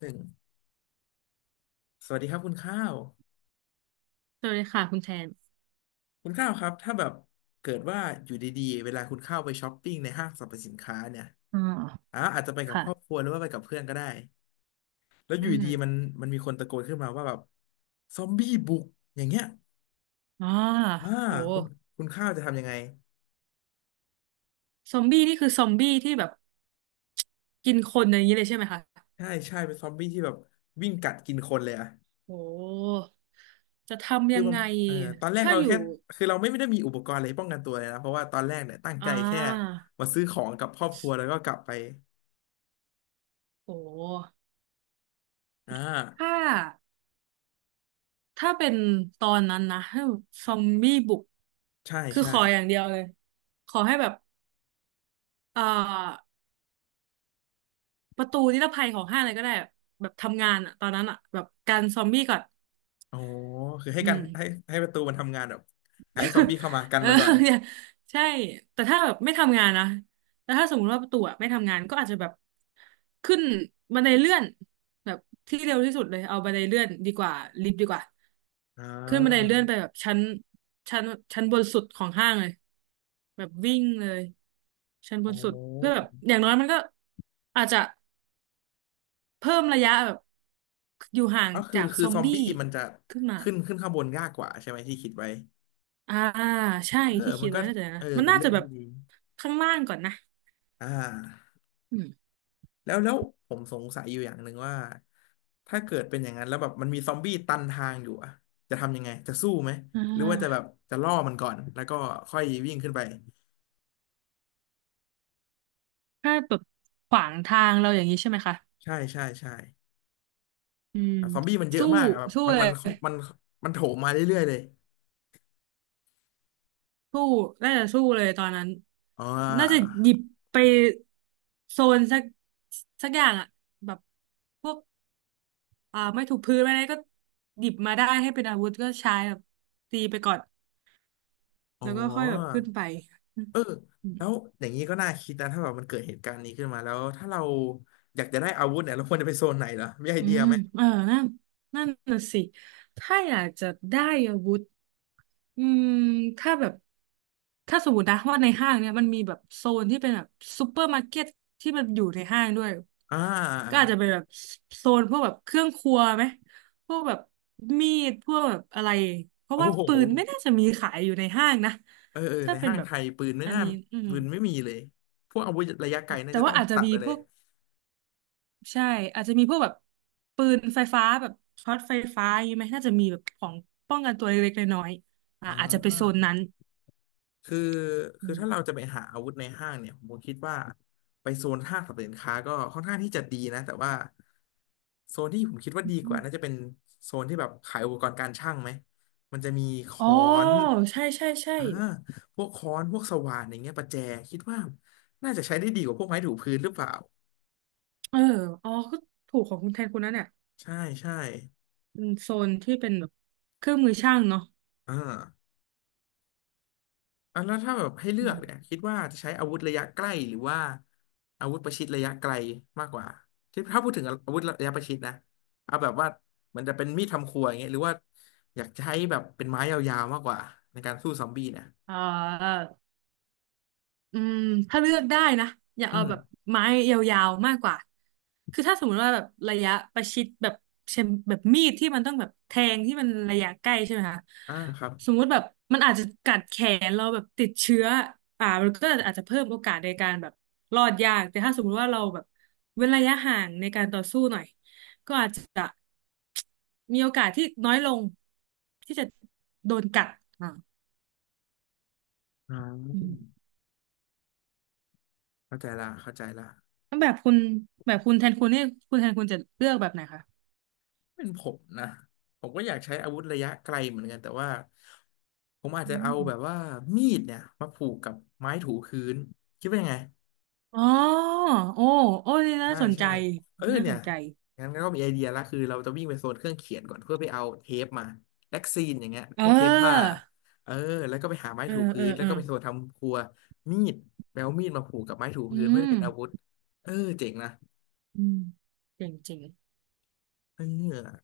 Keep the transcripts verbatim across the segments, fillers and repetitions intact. หนึ่งสวัสดีครับคุณข้าวสวัสดีค่ะคุณแทนคุณข้าวครับถ้าแบบเกิดว่าอยู่ดีๆเวลาคุณข้าวไปช้อปปิ้งในห้างสรรพสินค้าเนี่ยอ่าอ่ะอาจจะไปกับค่ะครอบครัวหรือว่าไปกับเพื่อนก็ได้แล้วออืยู่ดีๆมันมมันมีคนตะโกนขึ้นมาว่าแบบซอมบี้บุกอย่างเงี้ยอ่ามาโหคุณคุณข้าวจะทำยังไงซอมบี้นี่คือซอมบี้ที่แบบกินคนอย่างนี้เลยใช่ไหมคะใช่ใช่เป็นซอมบี้ที่แบบวิ่งกัดกินคนเลยอะโหจะทำคือยังมันไง เอ่อตอนแรกถ้าเราอยู่แค่คือเราไม่ไม่ได้มีอุปกรณ์อะไรป้องกันตัวเลยนะเพราะว่าตอนแรกเนี่ยตั้งอ่ใจแค่ามาซื้อของกับครอบครัวแล้วก็กลับไปโหอ่ถ้าาถ้าเป็นตอนนั้นนะถ้าซอมบี้บุก ใช่คือใช่ ขออย่างเดียวเลย ขอให้แบบเอ่อประตูนิรภัยของห้างอะไรก็ได้แบบทำงานอะตอนนั้นอะแบบกันซอมบี้ก่อนโอ้โคือให้อืกันม ให้ให้ประตูมันทำงานแบบให้ซอมบี้เข้ามากันเออ มันก่อน เนี่ยใช่แต่ถ้าแบบไม่ทำงานนะแต่ถ้าสมมติว่าประตูอะไม่ทำงานก็อาจจะแบบขึ้นบันไดเลื่อนแบบที่เร็วที่สุดเลยเอาบันไดเลื่อนดีกว่าลิฟต์ดีกว่าอ่ขึ้นบันไดาเลื่อนไปแบบชั้นชั้นชั้นบนสุดของห้างเลยแบบวิ่งเลยชั้นบโอนสุดเพื่อแบ้บอย่างน้อยมันก็อาจจะเพิ่มระยะแบบอยู่ห่างก็คือจากคืซออมซอมบี้บี้มันจะขึ้นมาขึ้นขึ้นข้างบนยากกว่าใช่ไหมที่คิดไว้อ่าใช่เออที่มัคิดนก็ไว้น่าจะเอนะอมันเป็นน่าเรื่อจะงแบบที่ดีข้างล่างก่อนนะ อ่าอืมแล้วแล้วผมสงสัยอยู่อย่างหนึ่งว่าถ้าเกิดเป็นอย่างนั้นแล้วแบบมันมีซอมบี้ตันทางอยู่อะจะทำยังไงจะสู้ไหมอ่หรือว่าจะแบบาจะล่อมันก่อนแล้วก็ค่อยวิ่งขึ้นไปถ้าแบบขวางทางเราอย่างนี้ใช่ไหมคะ ใช่ใช่ใช่อืม แบบซอมบี้มันเยอะสู้ มากอะแบบสู้มันเลมัย นมันมันโถมมาเรื่อยๆเลย สู้น่าจะสู้เลยตอนนั้น อ๋อน่าจะหยิบไปโซนสักสักอย่างอะแบบพวกอ่าไม่ถูกพื้นไม่ได้ก็หยิบมาได้ให้เป็นอาวุธก็ใช้แบบตีไปก่อนอ๋อแล้วก็ค่อยแบบขึ้นไป เออแล้วอย่างนี้ก็น่าคิดนะถ้าแบบมันเกิดเหตุการณ์นี้ขึ้นมาแล้ว ถ้าเราอยากจะได้อาวุธเนี่ย เราควรจะไปโซนไหนเหรอมีไออืเดียมไหมเออนั่นนั่นน่ะสิถ้าอยากจะได้อาวุธอืมถ้าแบบถ้าสมมตินะว่าในห้างเนี่ยมันมีแบบโซนที่เป็นแบบซูเปอร์มาร์เก็ตที่มันอยู่ในห้างด้วยอ่าอ่าก็อาจจะเป็นแบบโซนพวกแบบเครื่องครัวไหมพวกแบบมีดพวกแบบอะไรเพราะโอ้ว่าโหปืนไม่น่าจะมีขายอยู่ในห้างนะเออเออถ้าในเป็นห้างแบไทบยปืนไม่อันน่านี้อืมปืนไม่มีเลย พวกอาวุธระยะไกลอ่ะน่าแต่จะต้ว่าองอาจจะตัดมีไปเลพยวก ใช่อาจจะมีพวกแบบปืนไฟฟ้าแบบช็อตไฟฟ้าอย่างงี้ไหมน่าจะมีแบบของป้องกันตัวเล็กๆน้อยๆอ่าอ่อาจจะไปโซนา นั้นคือคืออืมถ้าเราจะไปหาอาวุธในห้างเนี่ยผมคิดว่าไปโซนห้างสรรพสินค้าก็ค่อนข้างที่จะดีนะแต่ว่าโซนที่ผมคิดว่าดีกอืว่ามน่าจะเป็นโซนที่แบบขายอุปกรณ์การช่างไหมมันจะมีอ๋อค้อนใช่ใช่ใช่อ่าพวกค้อนพวกสว่านอย่างเงี้ยประแจคิดว่าน่าจะใช้ได้ดีกว่าพวกไม้ถูพื้นหรือเปล่าเอออ๋อก็ถูกของคุณแทนคุณนั่นเนี่ยใช่ใช่เป็นโซนที่เป็นแบบเครื่องมือช่างเนาะอ่า อ่ะแล้วถ้าแบบให้เลือือกเนี่ยมคิดว่าจะใช้อาวุธระยะใกล้หรือว่าอาวุธประชิดระยะไกลมากกว่าที่ถ้าพูดถึงอาวุธระยะประชิดนะเอาแบบว่ามันจะเป็นมีดทำครัวอย่างเงี้ยหรือว่าอยากใช้แบบเป็นไม้ยาวๆมากกว่าในการสู้ซอมบี้เนี่ยอ่า อืมถ้าเลือกได้นะอยากอืเอามแบบไม้ยาวๆมากกว่าคือถ้าสมมติว่าแบบระยะประชิดแบบเช่นแบบมีดที่มันต้องแบบแทงที่มันระยะใกล้ใช่ไหมคะอ่าครับสมมุติแบบมันอาจจะกัดแขนเราแบบติดเชื้ออ่ามันก็อาจจะเพิ่มโอกาสในการแบบรอดยากแต่ถ้าสมมุติว่าเราแบบเว้นระยะห่างในการต่อสู้หน่อยก็อาจจะมีโอกาสที่น้อยลงที่จะโดนกัดอ่าอ่าอืม เข้าใจละเข้าใจละแล้วแบบคุณแบบคุณแทนคุณเนี่ยคุณแทนคุณจะเลือกแบบไหนคะเป็นผมนะผมก็อยากใช้อาวุธระยะไกลเหมือนกันแต่ว่าผมอาจอืจะเอาแบบมว่ามีดเนี่ยมาผูกกับไม้ถูพื้นคิดว่ายังไง อ๋อโอ้โอ้ นี่น่าใช่สนใจ ใช่เออนี่น่าเนี่สยนใจ งั้นก็มีไอเดียละคือเราจะวิ่งไปโซนเครื่องเขียนก่อนเพื่อไปเอาเทปมาแล็กซีนอย่างเงี้ยเพวกเทปผ้าออ เออแล้วก็ไปหาไม้เออ ถูเอพื้อนแล้วเออก็ไปโซนทำครัวมีดแปลวามีดมาผูกกับไม้ถูอืพื้นเพื่อให้มเป็นอาวุธเออเจ๋งนะอืมเจ๋งจริง เออ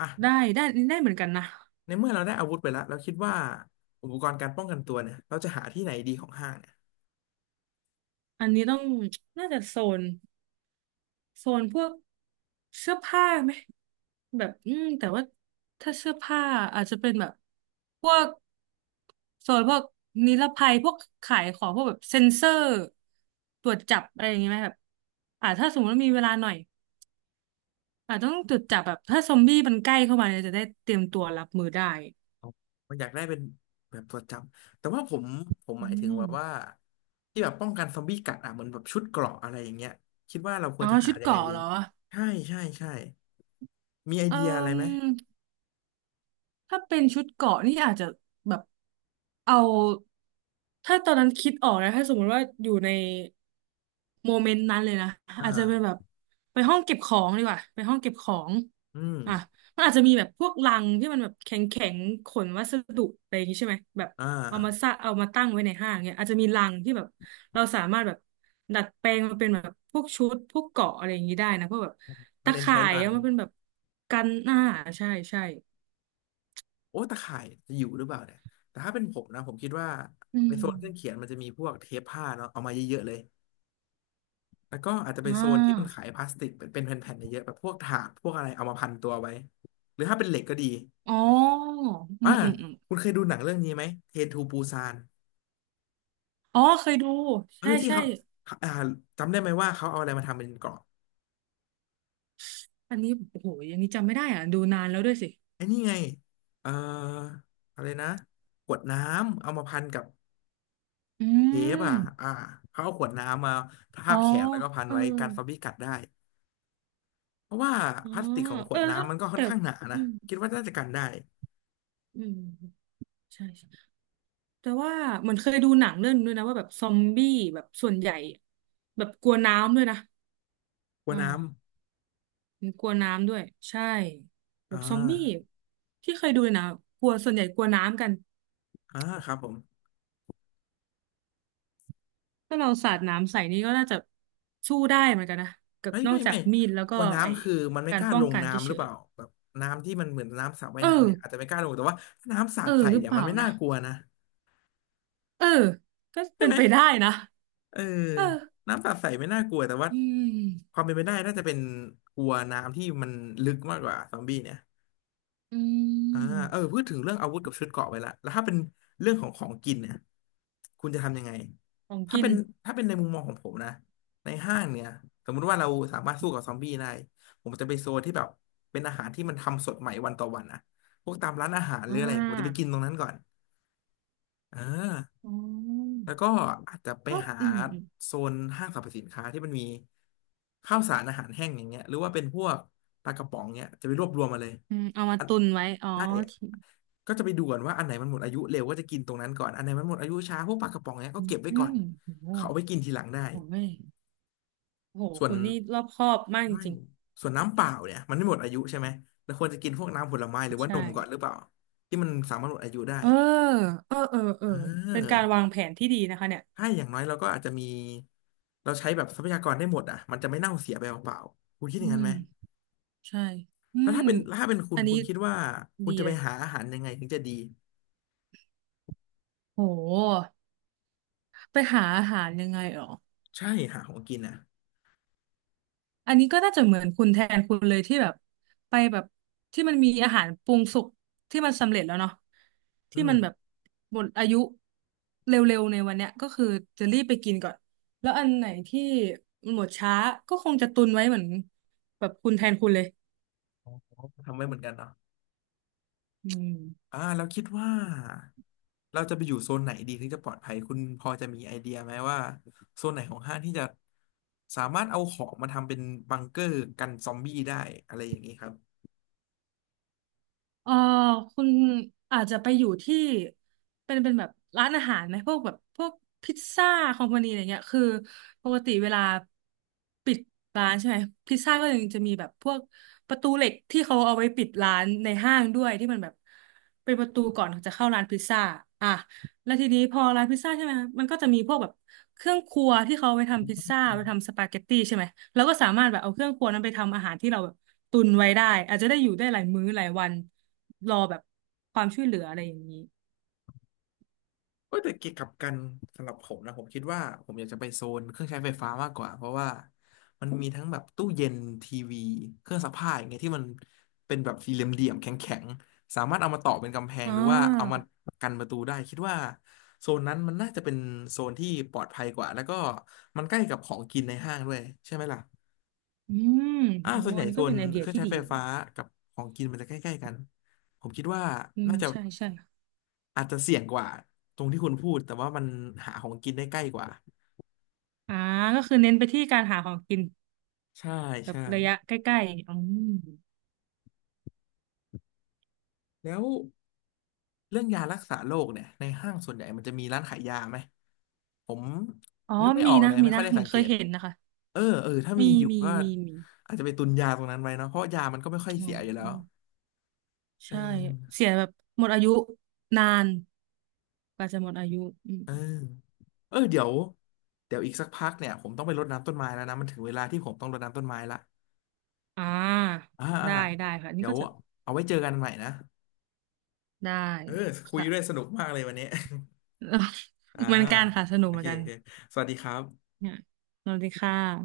อ่ะได้ได้ได้เหมือนกันนะ ในเมื่อเราได้อาวุธไปแล้วเราคิดว่าอุปกรณ์การป้องกันตัวเนี่ยเราจะหาที่ไหนดีของห้างเนี่ย อันนี้ต้องน่าจะโซนโซนพวกเสื้อผ้าไหม แบบอืมแต่ว่าถ้าเสื้อผ้าอาจจะเป็นแบบพวกโซนพวกนิรภัยพวกขายของพวกแบบเซ็นเซอร์ตรวจจับอะไรอย่างเงี้ยไหมแบบอ่าถ้าสมมติว่ามีเวลาหน่อยอาจต้องตรวจจับแบบถ้าซอมบี้มันใกล้เข้ามาเนี่ยจะได้เตรียมตัวรับมือได้มันอยากได้เป็นแบบตัวจำแต่ว่าผมผมหอืมายถึงแบบว่ามที่แบบป้องกันซอมบี้กัดอ่ะเหมือนแบบชุดเกราะอะไรอย่างเงี้ยคิดว่าเราควอ๋รอจะหาชุดยัเกงไงราะดีเหรอใช่ใช่ใช่มีไอเเดียอะไรไหมออ ถ้าเป็นชุดเกราะนี่อาจจะแบบเอาถ้าตอนนั้นคิดออกนะถ้าสมมติว่าอยู่ในโมเมนต์นั้นเลยนะอ่อาจจะเป็นแบบาไปห้องเก็บของดีกว่าไปห้องเก็บของอืมอ่ะมันอาจจะมีแบบพวกลังที่มันแบบแข็งแข็งขนวัสดุอะไรอย่างงี้ใช่ไหมแบบอ่าเอามาซะเอามาตั้งไว้ในห้างเนี่ยอาจจะมีลังที่แบบเราสามารถแบบดัดแปลงมาเป็นแบบพวกชุดพวกเกราะอะไรอย่างนี้ได้นะพวกแบบมันตะเน้นใช้ข่ายลังเอามาเป็นแบบกันหน้าใช่ใช่โอ้ตะข่ายจะอยู่หรือเปล่าเนี่ยแต่ถ้าเป็นผมนะผมคิดว่าอืในโซนเครื่องเขียม นมันจะมีพวกเทปผ้าเนาะเอามาเยอะๆเลยแล้วก็อาจจะไปอ่โซนที่มันาขายพลาสติกเป็นเป็นแผ่นๆเยอะๆแบบพวกถาดพวกอะไรเอามาพันตัวไว้หรือถ้าเป็นเหล็กก็ดี อ๋ออือ่ามอืมอืมคุณเคยดูหนังเรื่องนี้ไหมเทนทูปูซานอ๋อเคยดูเออใช่ที่ใช่เขาอ่าจำได้ไหมว่าเขาเอาอะไรมาทำเป็นเกราะอันนี้โอ้โหอย่างนี้จำไม่ได้อ่ะดูนานแล้วด้วยสิไอ้นี่ไงเอ่ออะไรนะขวดน้ำเอามาพันกับอืเทปมอ่ะอ่าเขาเอาขวดน้ำมาทาอ๋อบแขนแล้วก็พันเออไว้กันซอมบี้กัดได้เพราะว่าอ๋อพลาสติกของขเอวดอน้ำมันก็ค่อแต่นข้างหนาอืนะมคิดว่าน่าจะกันได้อืมใช่ใช่แต่ว่าเหมือนเคยดูหนังเรื่องนึงด้วยนะว่าแบบซอมบี้แบบส่วนใหญ่แบบกลัวน้ำด้วยนะกลัอวน้่ามันกลัวน้ำด้วยใช่ำแบอ่าบซอมบี้ที่เคยดูนะกลัวส่วนใหญ่กลัวน้ำกัน อ่าครับผม ถ้าเราสาดน้ำใส่นี่ก็น่าจะสู้ได้เหมือนกันนะกับเฮ้ยนอไม่กจากไม่มีดแล้วกก็ลัวไอ้น้ำคือมันไม่กากรล้าป้อลงงกันน้ำหเฉรือเปยล่าแบบน้ำที่มันเหมือนน้ำสระว่าๆเอยน้ำอเนี่ยอาจจะไม่กล้าลงแต่ว่าถ้าน้ำสาเอดอใส่หรือเนี่ยเปมัล่านไม่น่านะกลัวนะเออก็เป็นไปได้นะเออเออน้ำสาดใส่ไม่น่ากลัวแต่ว่าอืคมวามเป็นไปได้น่าจะเป็นกลัวน้ำที่มันลึกมากกว่าซอมบี้เนี่ย อือ่าเอมอพูดถึงเรื่องอาวุธกับชุดเกราะไปละแล้วถ้าเป็นเรื่องของของกินเนี่ยคุณจะทำยังไงของถ้ากินเป็นถ้าเป็นในมุมมองของผมนะในห้างเนี่ยสมมุติว่าเราสามารถสู้กับซอมบี้ได้ผมจะไปโซนที่แบบเป็นอาหารที่มันทำสดใหม่วันต่อวันนะพวกตามร้านอาหารหอ่รืออะไรผมจะไปกิานตรงนั้นก่อนอ่า อ๋อแล้วก็อาจจะไปก็หาอืมอืมโซนห้างสรรพสินค้าที่มันมีข้าวสารอาหารแห้งอย่างเงี้ยหรือว่าเป็นพวกปลากระป๋องเงี้ยจะไปรวบรวมมาเลยอืมเอามาอันตุนไว้อ๋อใช่โอเคก็จะไปดูก่อนว่าอันไหนมันหมดอายุเร็วก็จะกินตรงนั้นก่อนอันไหนมันหมดอายุช้าพวกปลากระป๋องเนี้ยก็เก็บไว้อืก่อนมโหโหเขาเอาไปกินทีหลังได้โอ้ยโโหส่วนคุณนี่รอบคอบมากจไม่ริงส่วนน้ำเปล่าเนี่ยมันไม่หมดอายุใช่ไหมแล้วควรจะกินพวกน้ำผลไม้หรือๆว่าใช่นมก่อนหรือเปล่าที่มันสามารถหมดอายุได้เออเออเออเออเอเป็นการวาอ งแผนที่ดีนะคะเนี่ยใช่อย่างน้อยเราก็อาจจะมีเราใช้แบบทรัพยากรได้หมดอ่ะมันจะไม่เน่าเสียไปเปล่าๆคุณคิดออืย่างนั้นม ไหมใช่อืแล้วมถ้าเป็นถ้าเป็นคุอัณนนี้คุณคิดว่าคุดีณจะเลไปย หาอาหารยังไงถึงจะดีโห ไปหาอาหารยังไงหรอใช่หาของกินอ่ะอันนี้ก็น่าจะเหมือนคุณแทนคุณเลยที่แบบไปแบบที่มันมีอาหารปรุงสุกที่มันสำเร็จแล้วเนาะอืที่มมันแบบหมดอายุเร็วๆในวันเนี้ยก็คือจะรีบไปกินก่อนแล้วอันไหนที่หมดช้าก็คงจะตุนไว้เหมือนแบบคุณแทนคุณเลยทำไว้เหมือนกันเนาะอืม อ่าเราคิดว่าเราจะไปอยู่โซนไหนดีถึงจะปลอดภัยคุณพอจะมีไอเดียไหมว่าโซนไหนของห้างที่จะสามารถเอาของมาทำเป็นบังเกอร์กันซอมบี้ได้อะไรอย่างนี้ครับ เออคุณอาจจะไปอยู่ที่เป็นเป็นแบบร้านอาหารไหมพวกแบบพวกพิซซ่าคอมพานีอะไรเงี้ยคือปกติเวลาปิดร้านใช่ไหมพิซซ่าก็ยังจะมีแบบพวกประตูเหล็กที่เขาเอาไว้ปิดร้านในห้างด้วยที่มันแบบเป็นประตูก่อนจะเข้าร้านพิซซ่าอ่ะแล้วทีนี้พอร้านพิซซ่าใช่ไหมคะมันก็จะมีพวกแบบเครื่องครัวที่เขาเอาไปทำพิซซ่าไปทำสปาเกตตี้ใช่ไหมแล้วก็สามารถแบบเอาเครื่องครัวนั้นไปทำอาหารที่เราแบบตุนไว้ได้อาจจะได้อยู่ได้หลายมื้อหลายวัน รอแบบความช่วยเหลืออะไรอย่างนี้เอยแต่เกี่ยวกับกันสำหรับผมนะผมคิดว่าผมอยากจะไปโซนเครื่องใช้ไฟฟ้ามากกว่าเพราะว่ามันมีทั้งแบบตู้เย็นทีวีเครื่องซักผ้าอย่างเงี้ยที่มันเป็นแบบสี่เหลี่ยมๆแข็งๆสามารถเอามาต่อเป็นกำแพงอ่หรือว่าเอาามากันประตูได้คิดว่าโซนนั้นมันน่าจะเป็นโซนที่ปลอดภัยกว่าแล้วก็มันใกล้กับของกินในห้างด้วยใช่ไหมล่ะอืมอ่าโอ้ส่วนใหอัญ่นนี้โซก็เป็นนไอเดีเคยรื่องที่ใช้ดีไฟฟ้ากับของกินมันจะใกล้ๆกันผมคิดว่าอืมน่าจะ ใช่ใช่อาจจะเสี่ยงกว่าตรงที่คุณพูดแต่ว่ามันหาของกินได้ใกล้กว่า อ่าก็คือเน้นไปที่การหาของกินใช่แบบใช่ระยะใกล้ๆอืมแล้วเรื่องยารักษาโรคเนี่ยในห้างส่วนใหญ่ มันจะมีร้านขายยาไหมผมอ๋อนึกไม่อมีอกเลนะ ยมีไม่ค่อนะ ยได้เหมือสันงเกเคยต เห็นนะคะ เออเออถ้ามีมีอยู่มีก็มีมีอาจจะไปตุนยาตรงนั้นไว้เนาะเพราะยามันก็ไม่ค่อยอ๋อเสียอยู่แล้อืวมเอใช่ เสีอยแบบหมดอายุนานกว่าจะหมดอายุอืมเออเออเดี๋ยวเดี๋ยวอีกสักพักเนี่ยผมต้องไปรดน้ำต้นไม้แล้วนะมันถึงเวลาที่ผมต้องรดน้ำต้นไม้ละอ่าอ่าอ่าได้ได้ค่ะนี่เดี๋ยก็วจะเอาไว้เจอกันใหม่นะได้เออคุยค่ะ ด้วยสนุกมากเลยวันนี้ อ่า เหมือนกันค่ะ สนุกโอเหมืเคอนกันโอเคสวัสดีครับเนี่ยสวัสดีค่ะ